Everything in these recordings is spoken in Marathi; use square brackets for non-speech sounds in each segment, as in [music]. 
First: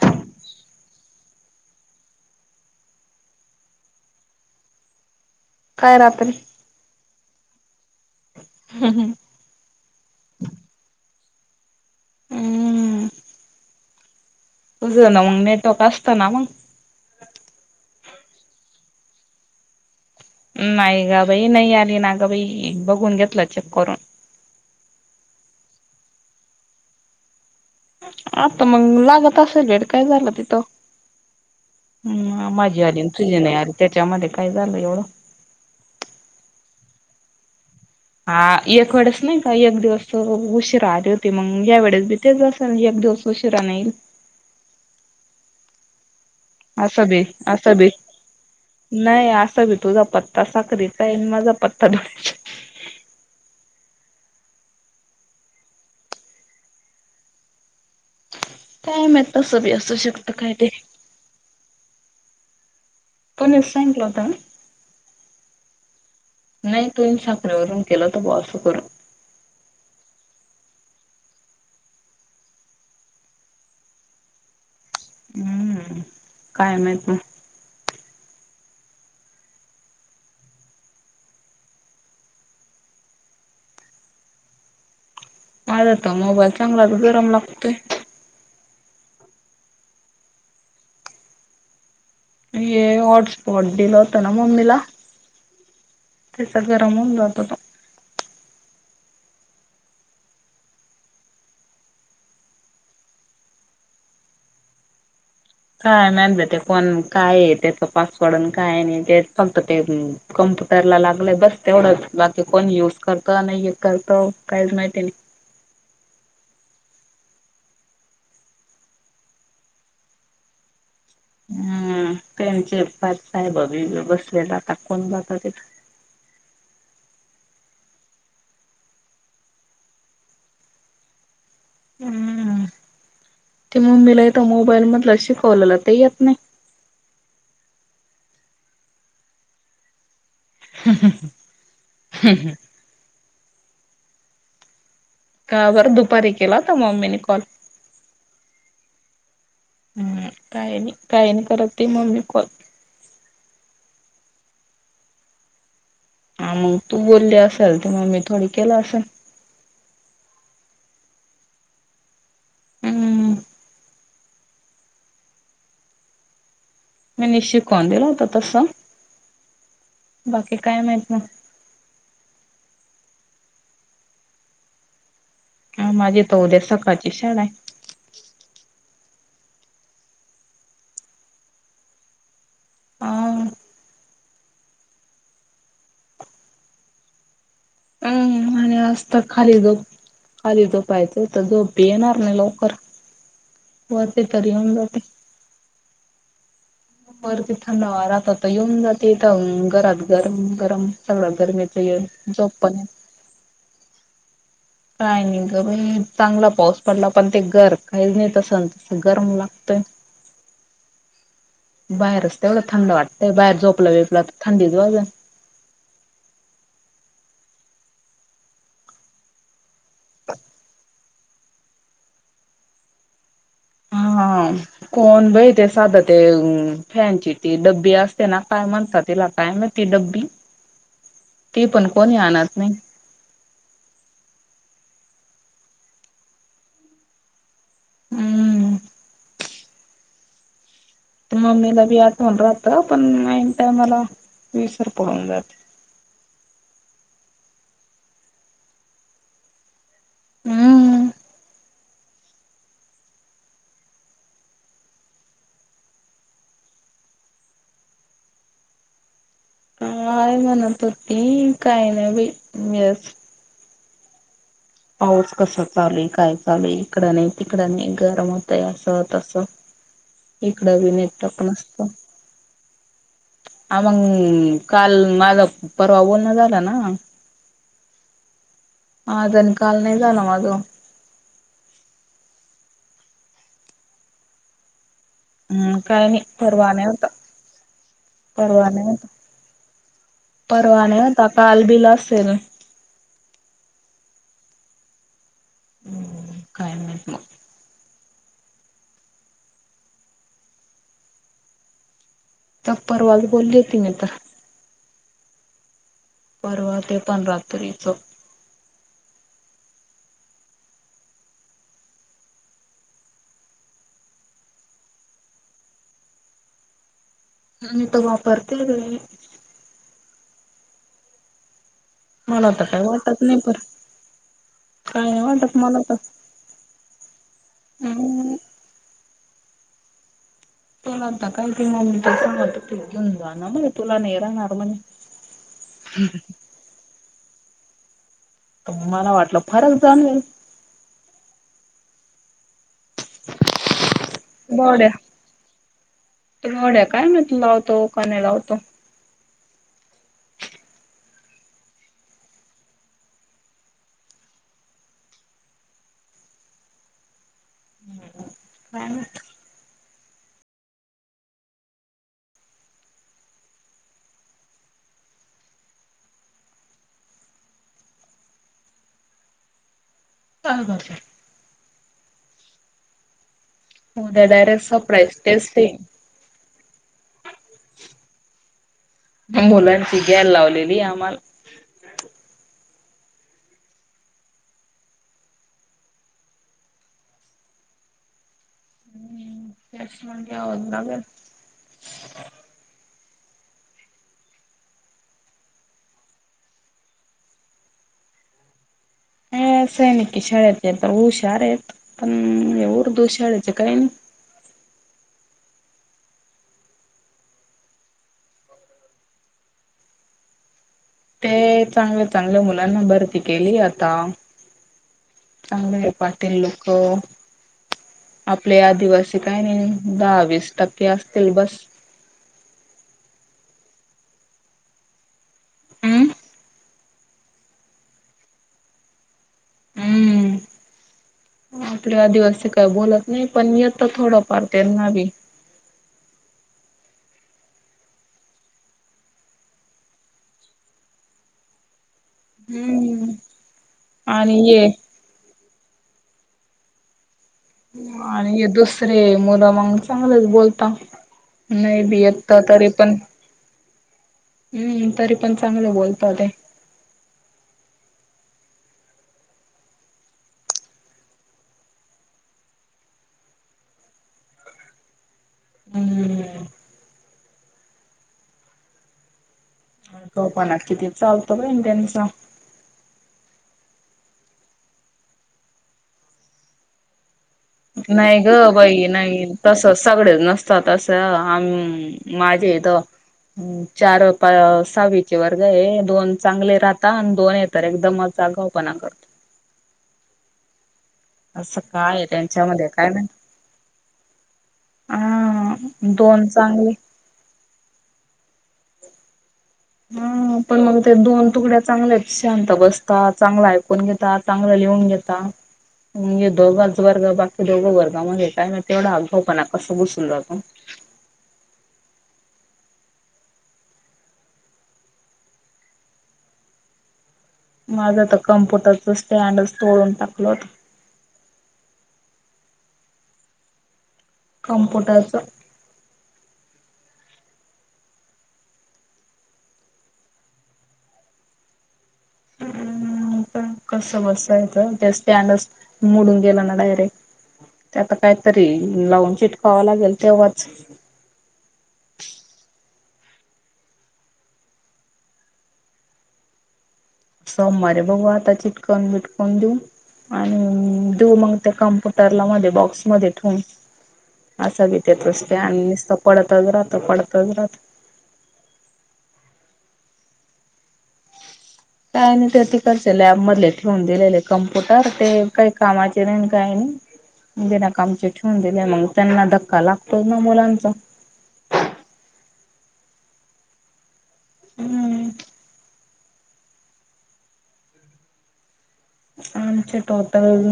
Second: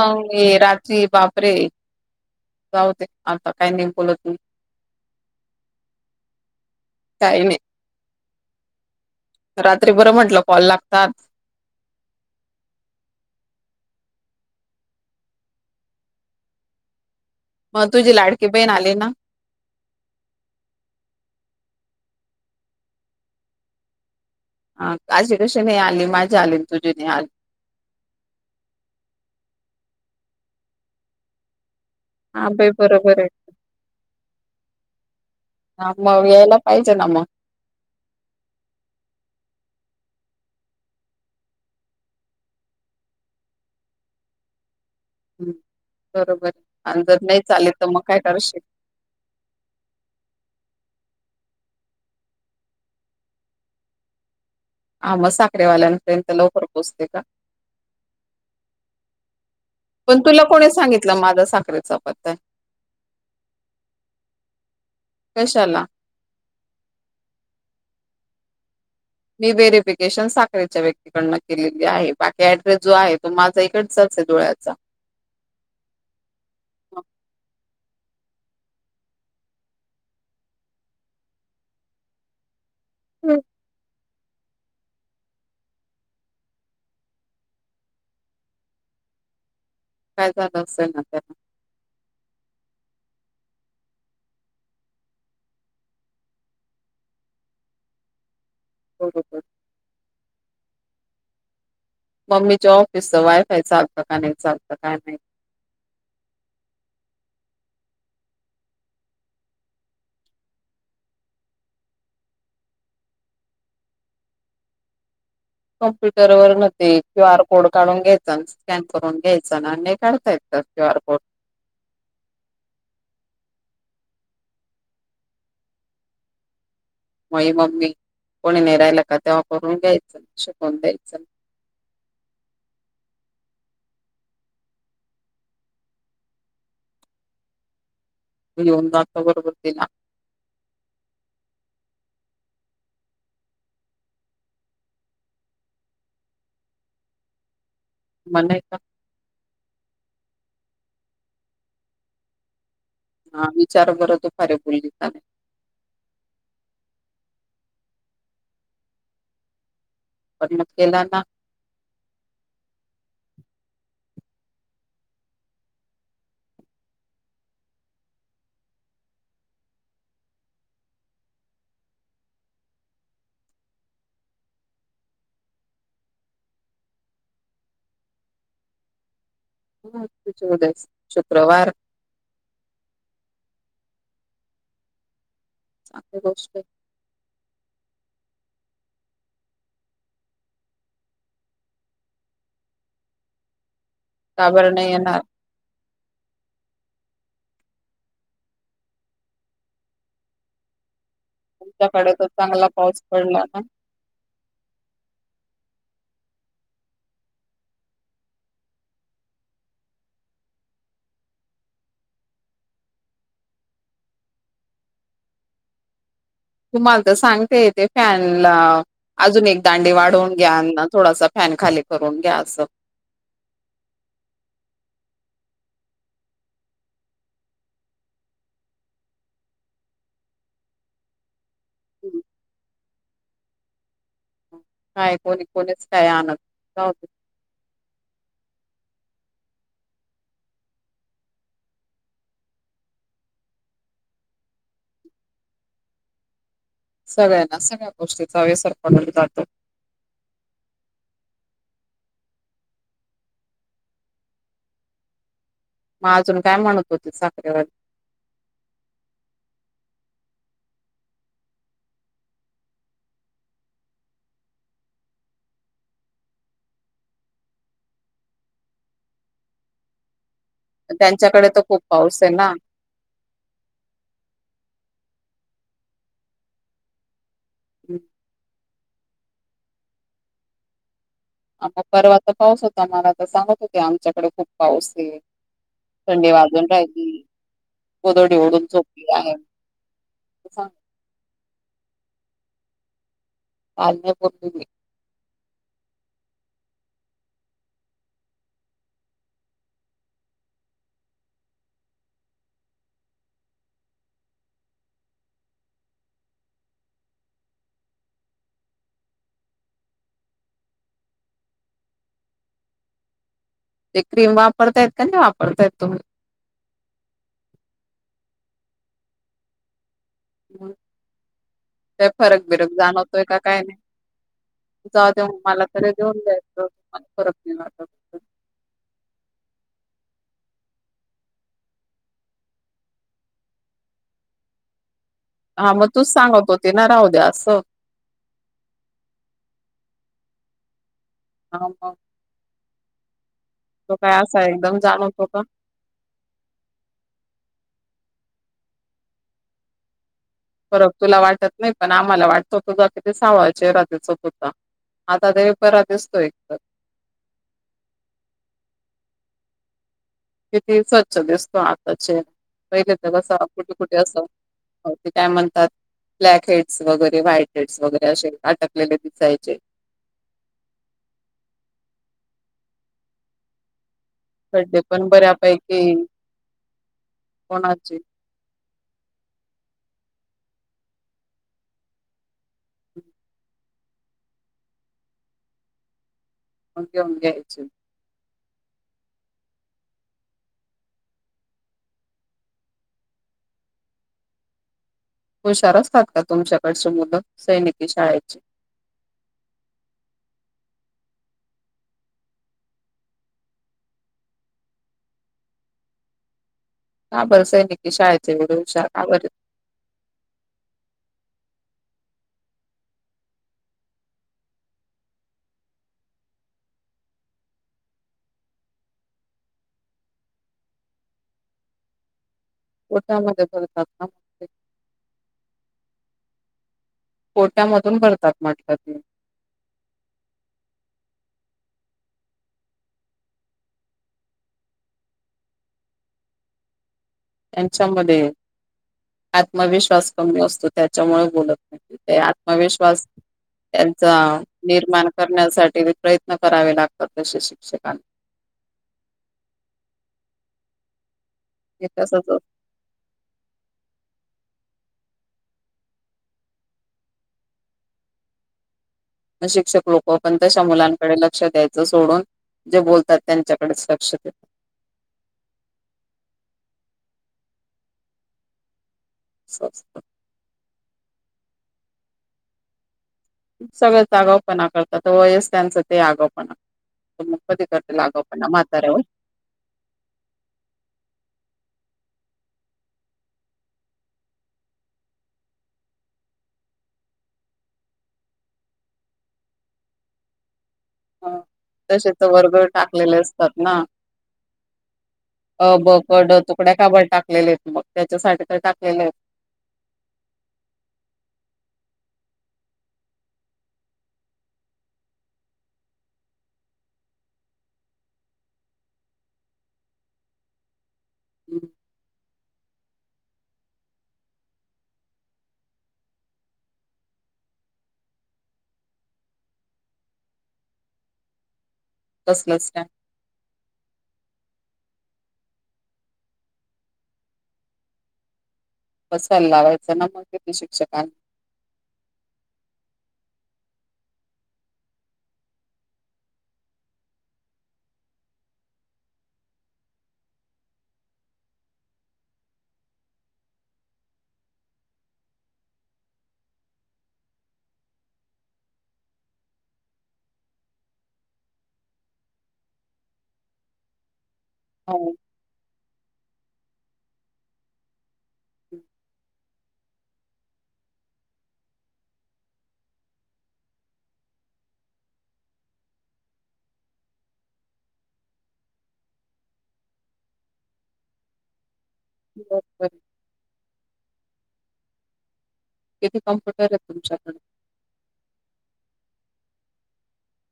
स ये रात्री बापरे. जा होते आता काही नाही बोलत मी. काय रात्री. काहि. हम् हम्. रात्री बरं म्हटलं कॉल लागतात. हम. कस मग नेटवर्क असतं ना मग. मग तुझी लाडकी बहीण आली ना. नाही ग बाई नाही आली, ना ग बाई बघून घेतलं, चेक करून. ह काजी कशी नाही आली, माझी आली, तुझी नाही आली. आता मग लागत असेल, भेट काय झालं तिथं. हा हम् बाई माझी आली बरोबर आहे. सजने आली, त्याच्यामध्ये काय झालं एवढं. ह मग यायला पाहिजे ना मग. हा एक वेळेस नाही, का एक दिवस उशी राहली होते, मग या वेळेस बी- तेच असल म्हणजे एकद उशीिरा येईल. हम् बरोबर आहे आणि असं जर बी नाही, चालेल असं तर बी मग काय करू शक- नाही असं भी तुझा पत्ता साखरीचा आहे, माझा पत्ता डो्या- हा मग साखरेवाल्यांपर्यंत लवकर पोचते का. कायम तसं ब असू पण शकत तुला काय कोणी ते. सांगितलं माझा साखरेचा पत्ता हे. कोणी सांगलं होता. कशाला. नाही तु साखरवरून केलं तर ब असं करून मी व्हेरीिफिकेशन साखरेच्या व्यक्तीकडनं केलेली आहे बाकी ऍड्रेस जो आहे तो माझा इकडच डोळ्याचा हम्म काय माह ना हम् माझता मोबाईल चांगला तर गरम लागतोय काय झालं असेल ना त्याला ये हॉटस्पॉट दिडल होतं ना मम्मीला. तेचा गरमवून जात होतो. हो हो. मम्मीच्या ऑफिसचं वायफाय चालतं का नाही चालतं काय नाही काय मात ते कोण काय आहे त्याच पासवर्ड काय नाही तेच फक्त ते कम्प्युटर लागलंय बस तेवढंच बाकी कोण युज करत नाही करत काहीच माहितीय नाही कम्प्युटर वर न्ह क्यू आर कोड काढून घ्यायचा स्कॅन करून घ्यायच ना हे काढतायत क्युू आर कोड हम्म त्यांचे पाच साहेबी बसले जातात कोण जातात तिथं मई मम्मी कोणी ने राहियला का तेव्हा करून घ्यायचं शिकवून द्यायचं हम्म ते मग मीला इथ मोबाईल मधलं अशी कॉलला ते येत नाही त येऊनातता बरोबरती ना ह ह ह ह् हम का बर दुपारी केला तर मम्मीने कॉल मला का हम्म काही नाही काही नाही करत ते मम्मी हा विचार बर तो फारी बोललीचा नाही हा मग तू बोलली असेल ते मग मी थोडी केलं असेल पर केला ना हम्म मी निश शिकवून दिला होता तस बाकी काय माहित ना हा माझी तर उद्या सकाळची शाळा त च उदस शुक्रवार ह चांगली गोष्ट आहे हम्म असतात खाली जो खाली झोपायच तर झोप येणार नाही लवकर वते तर का बरं येऊन नाही जाते येणार व तिथं नव राहातता येऊन जातेथं घरात गरम गरम सगळं गरमेच ये जॉब पण पडणार ना काय नाही ग बाई चांगला पाऊस पडला पण ते गर काही नाही तसं तस गरम लागतय [inaudible] बाहेरचते तेवढं थंड वाटतंय बाहेर झोपला वेपला तर थंडीच वाज तुम्हाला तर सांगते य तेे फॅनला अजून एक दांडी वाढवून घ्या थोडासा फॅन खाली करून घ्या असं. हा कोण ब ते साधं ते फॅनची ती डब्बी असते ना काय म्हणतात तिला काय मा. तेी ड्बी [inaudible] ती पण कोणी आण नाही काय कोणी कोणीच काय आणन हम्म मम्मीला बी आठवन राहत पण मन टा मला विीसवर पहून जात सगळ्यांना सगळ्या गोष्टीचा व्यसर बनून जातो हम्म मग अजून काय म्हणत होते साखरेवर काय म्हणत होती काही नाही बी वस पाऊस कसा चालेल काय चालू इकडं नाही तिकडं नाही गरम होतय असं तस त्यांच्याकडे तर खूप पाऊस आहे ना ह मग काल माझा परवा बोलण झाला ना हम् ह दन काल नाही जा नाव मज मग परवाचा पाऊस होता आ मला तर सांगत होते आमच्याकडे खूप पाऊस आहे हम्म काय नाही थंडी वाजून परवा नाही होता राहिली कोदडी ओढून झोपली आहे परवाने होता कालबिल असेल पा पूर् हम् काय नाही त परवाल बोलली त म तर परवा ते पण रात्रीचं ते क्रीम वापरताय का नाही वापरतायेत तुम्ही ह्ी तगपरतेे ह का फरक मला तर बिरक काय वाटत जाणवतोय का पर काय नाही जा काय नाही दे वाटत मला तरी देऊन द्यायचंला फरक नाही वाटत तर तुला तकाय तिंगस म पि ना म तुला नेराणाररमणे हा मग तूच सांगत होते ना राहू द्या असं तु म्हाला वाटलं फरक जाणवेल ह ह तो काय असा एकदम जाणवतो का घड्या काय म तू लावतो का नाही लावतो फरक तुला वाटत नाही पण आम्हाला वाटत होत ज कि ते सावळाचे रजाच होत होत आता देव पररात दिसतो एक तर ह किती स्वच्छ दिसतो आताचे पहिले तर कसं कुठे कुठे असं हो ते काय म्हणतात ब्लॅक हेड्स वगैरे व्हाईट हेड्स वगैरे असे अटकलेले दिसायचे का कात हो सडडे पण बऱ्यापैकी कोणाचे मुलांची गॅर लावलेली आम्हाला अे घयच हम्म यश मंग हवद ना ग हुशार असतात का तुमच्याकडचे मुलं सैनिकी शाळेचे ह असं आहे न की शाळेचे तर हुशार आहेत पण उर्दू शाळेचे काही नाही काबर सैनिक शायजड ते चांगलं चांगल्या मुलांना भरती केली आता चांगले पाटेील लोक आपले आदिवासी काही नाही दहावीस टक्के असतील बस कोठ्यामध्येतात हम् पोट्यामधून भरतात म्हटलं त हम्म. आपले आदिवासी काय बोलत नाही पण येत तर थोडं पार त्यांना बी त्यांच्यामध्ये आत्मविश्वास कमी असतो त्याच्यामुळे बोलत नाही ते आत्मविश्वास हम्म. त्यांचा आणि ये निर्माण करण्यासाठी प्रयत्न करावे लागतात तसे शिक्षकांना आणि दुसरे मुलं मग चांगलेच बोलता नाही हे बी तसच येतता तरी पण हम्म तरी पण चांगलं बोलत ते शिक्षक लोक पण तशा मुलांकडे लक्ष द्यायचं सोडून जे बोलतात त्यांच्याकडेच लक्ष देत हम्म. सस्त तोफाना किती चालतो बईन त्यांचा. सगळंच आगावू पणा करतात वय स त्यांचं ते आगावू पणा पण मग कध करतील नाही आगावू ग पण ना, बाई म्हाताऱ्याहून. नाही तस सगळे नसतात तसं आम् माझेथ ह् चार पा सहावीचे वर्ग आहे दोन चांगले राहता आणि दोन य तर एकदमच जागा पणा कर असं काय तसे तर वर्ग त्यांच्यामध्ये काय माहित टाकलेले असतात ना हा अ ब दोन पड चांगले तुकड्या काबड टाकलेले आहेत मग त्याच्यासाठी तर टाकलेले आहेत हा [unintelligible] पण मग ते दोन तुकड्या चांगले शांत बसतात. चांगले ऐकून घेता चांगलं लिहून घेता. अम्म दोघंच वर्ग बाकी दोघं वर्ग म्हगे काय नाही तेवढा आग्गावू पणा कं घुसुन जातो. हम्म. माझं तर कम्प्युटरच स्टँड स तोडून टाकलं होत. कसलच काय? कमप्युटरच बसायला लावायचं ना, मग तीथ शिक्षकांन [inaudible] मी पण कस बसायचं त्या स्टँडस मोडून गेल ना, डायरेक ते आता कायतरी लावून चिटकावं लागेल तेव्हाच. सोम्मारी बघू आता चिटकन बिटकन देऊ. आणि देऊ मंग ते कम्प्युटरला मध्ये बॉक्स मध्ये ठेवून. असा बी हो त्याचा स्टॅड नीसत पडतच राहत पडतच राहत. हम [unintelligible] काय नाही ते तिकडच लॅब मधले ठेवून दिलेले, कम्प्युटर ते काही कामाचे नाही काय नाही. बिना कामचे ठेवून दिले मंग त्यांना धक्का लागतोच ना मुलांचा. बर बरं [unintelligible] हम्म. किती कम्पुटर हेत तुमच्याकडे? आमचे टोटल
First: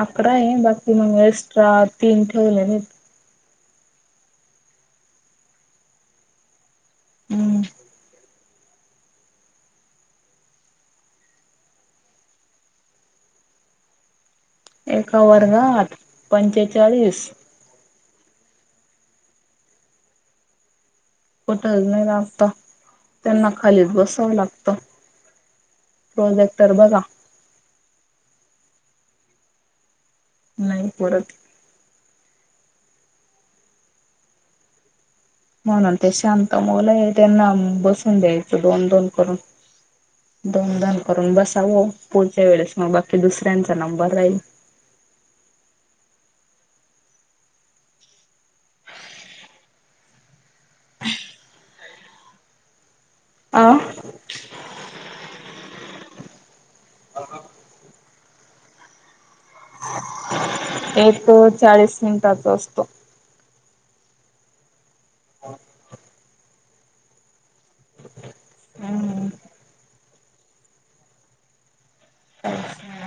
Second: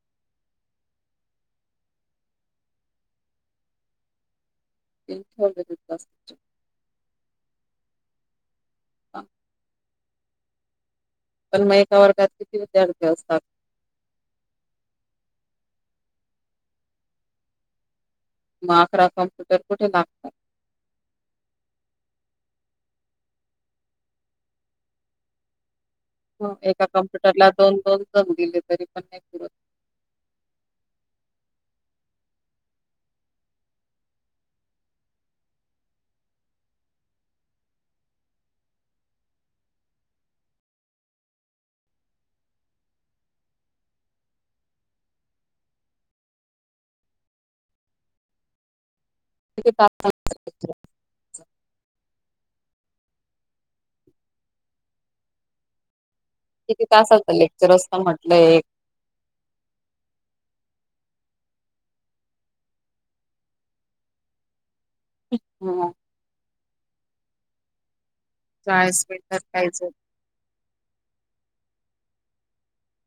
अकरा आहे बाकी मग एक्स्ट्रा तीन ठेवलेले आहेते. तीन ठेवलेले आहेत का तुमचे? हम्म. ह [unintelligible] पण मग एका वर्गात किती विद्यार्थी असतात? एका वर्गात पंचेचाळीस. म अकरा कम्प्युटर कुठे बाग. कुठज नाही आत्ता त्यांना खालीच बसावं लागत. हो एका कम्प्युटरला दोन, दोन जण दिले तरी पण नाही पुरत. नाही पुरत. म्हणून ते शांत मोल हे त्यांना बसून द्यायचं दोन दोन करून. दोन झन करून बसा भो पुढच्या, वेळेस म बाकी दुसऱ्यांचा नंबर राहील एके [unintelligible] अ. किती तास च असत लेक्चर असत म्हटलं हे? त्यांच चाळीस मिनिटाचा असतो. अच् हा [unintelligible] चाळीस हम्म मिनटात पाहिजे [unintelligible] अम् हा [unintelligible]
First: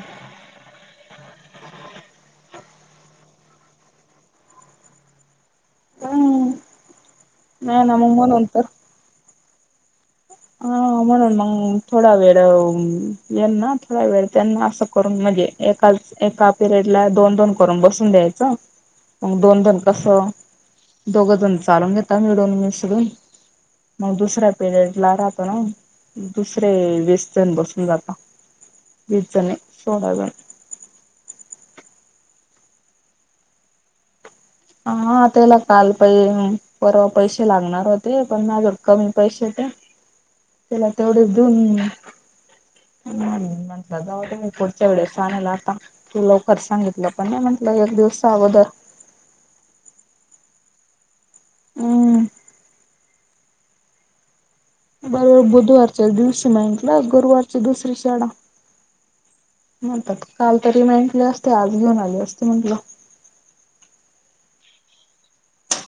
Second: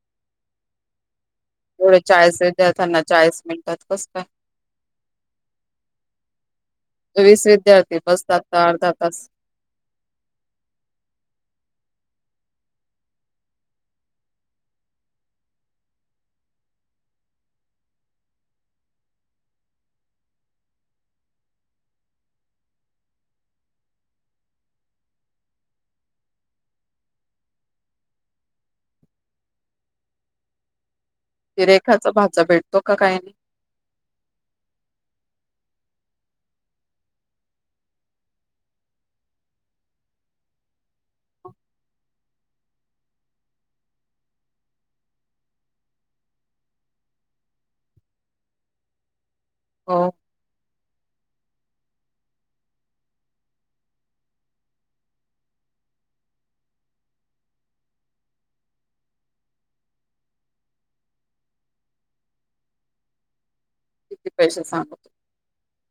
एवढे चाळीस त्यांना चाळीस मिळतात कसं काय? वीस नाही ना विद्यार्थी मग बसतात म्हणून त अर्धा तास. अ म्हणून मंग थोडा वेळ यांना. थोडा वेळ त्यांना असं करून म्हणजे, एका एका पिरियड ला दोन दोन करून बसून द्यायचं मग दोन जण कसं दोघ जण चालून घेतता मिळून मिसळून मग दुसऱ्या पिरयड ला ना [unintelligible] दुसरे वीस जण बसून जाता. वीस जनी थोडा वेळ. ति रेखाचा भाचा भेटतो का काई नई? हा त्याला काल पै परवा पैसे लागणार होते पण माजवड कमी पैसे ते त्याला तेवढंच दन म्हटलं जाव मी पुढच्या वेळेस आणला आता तू लवकर सांगितलं पण नाही म्हंटलं एक दिवसच अगोदर हो हम बरोबर बुधवारच्या दिवशी माहिक ना गुरुवारची दुसरी शाळा म्हणतात काल तरी मेंटले असते आज घेऊन आले असते म्हंटलं किती पैसे सांगत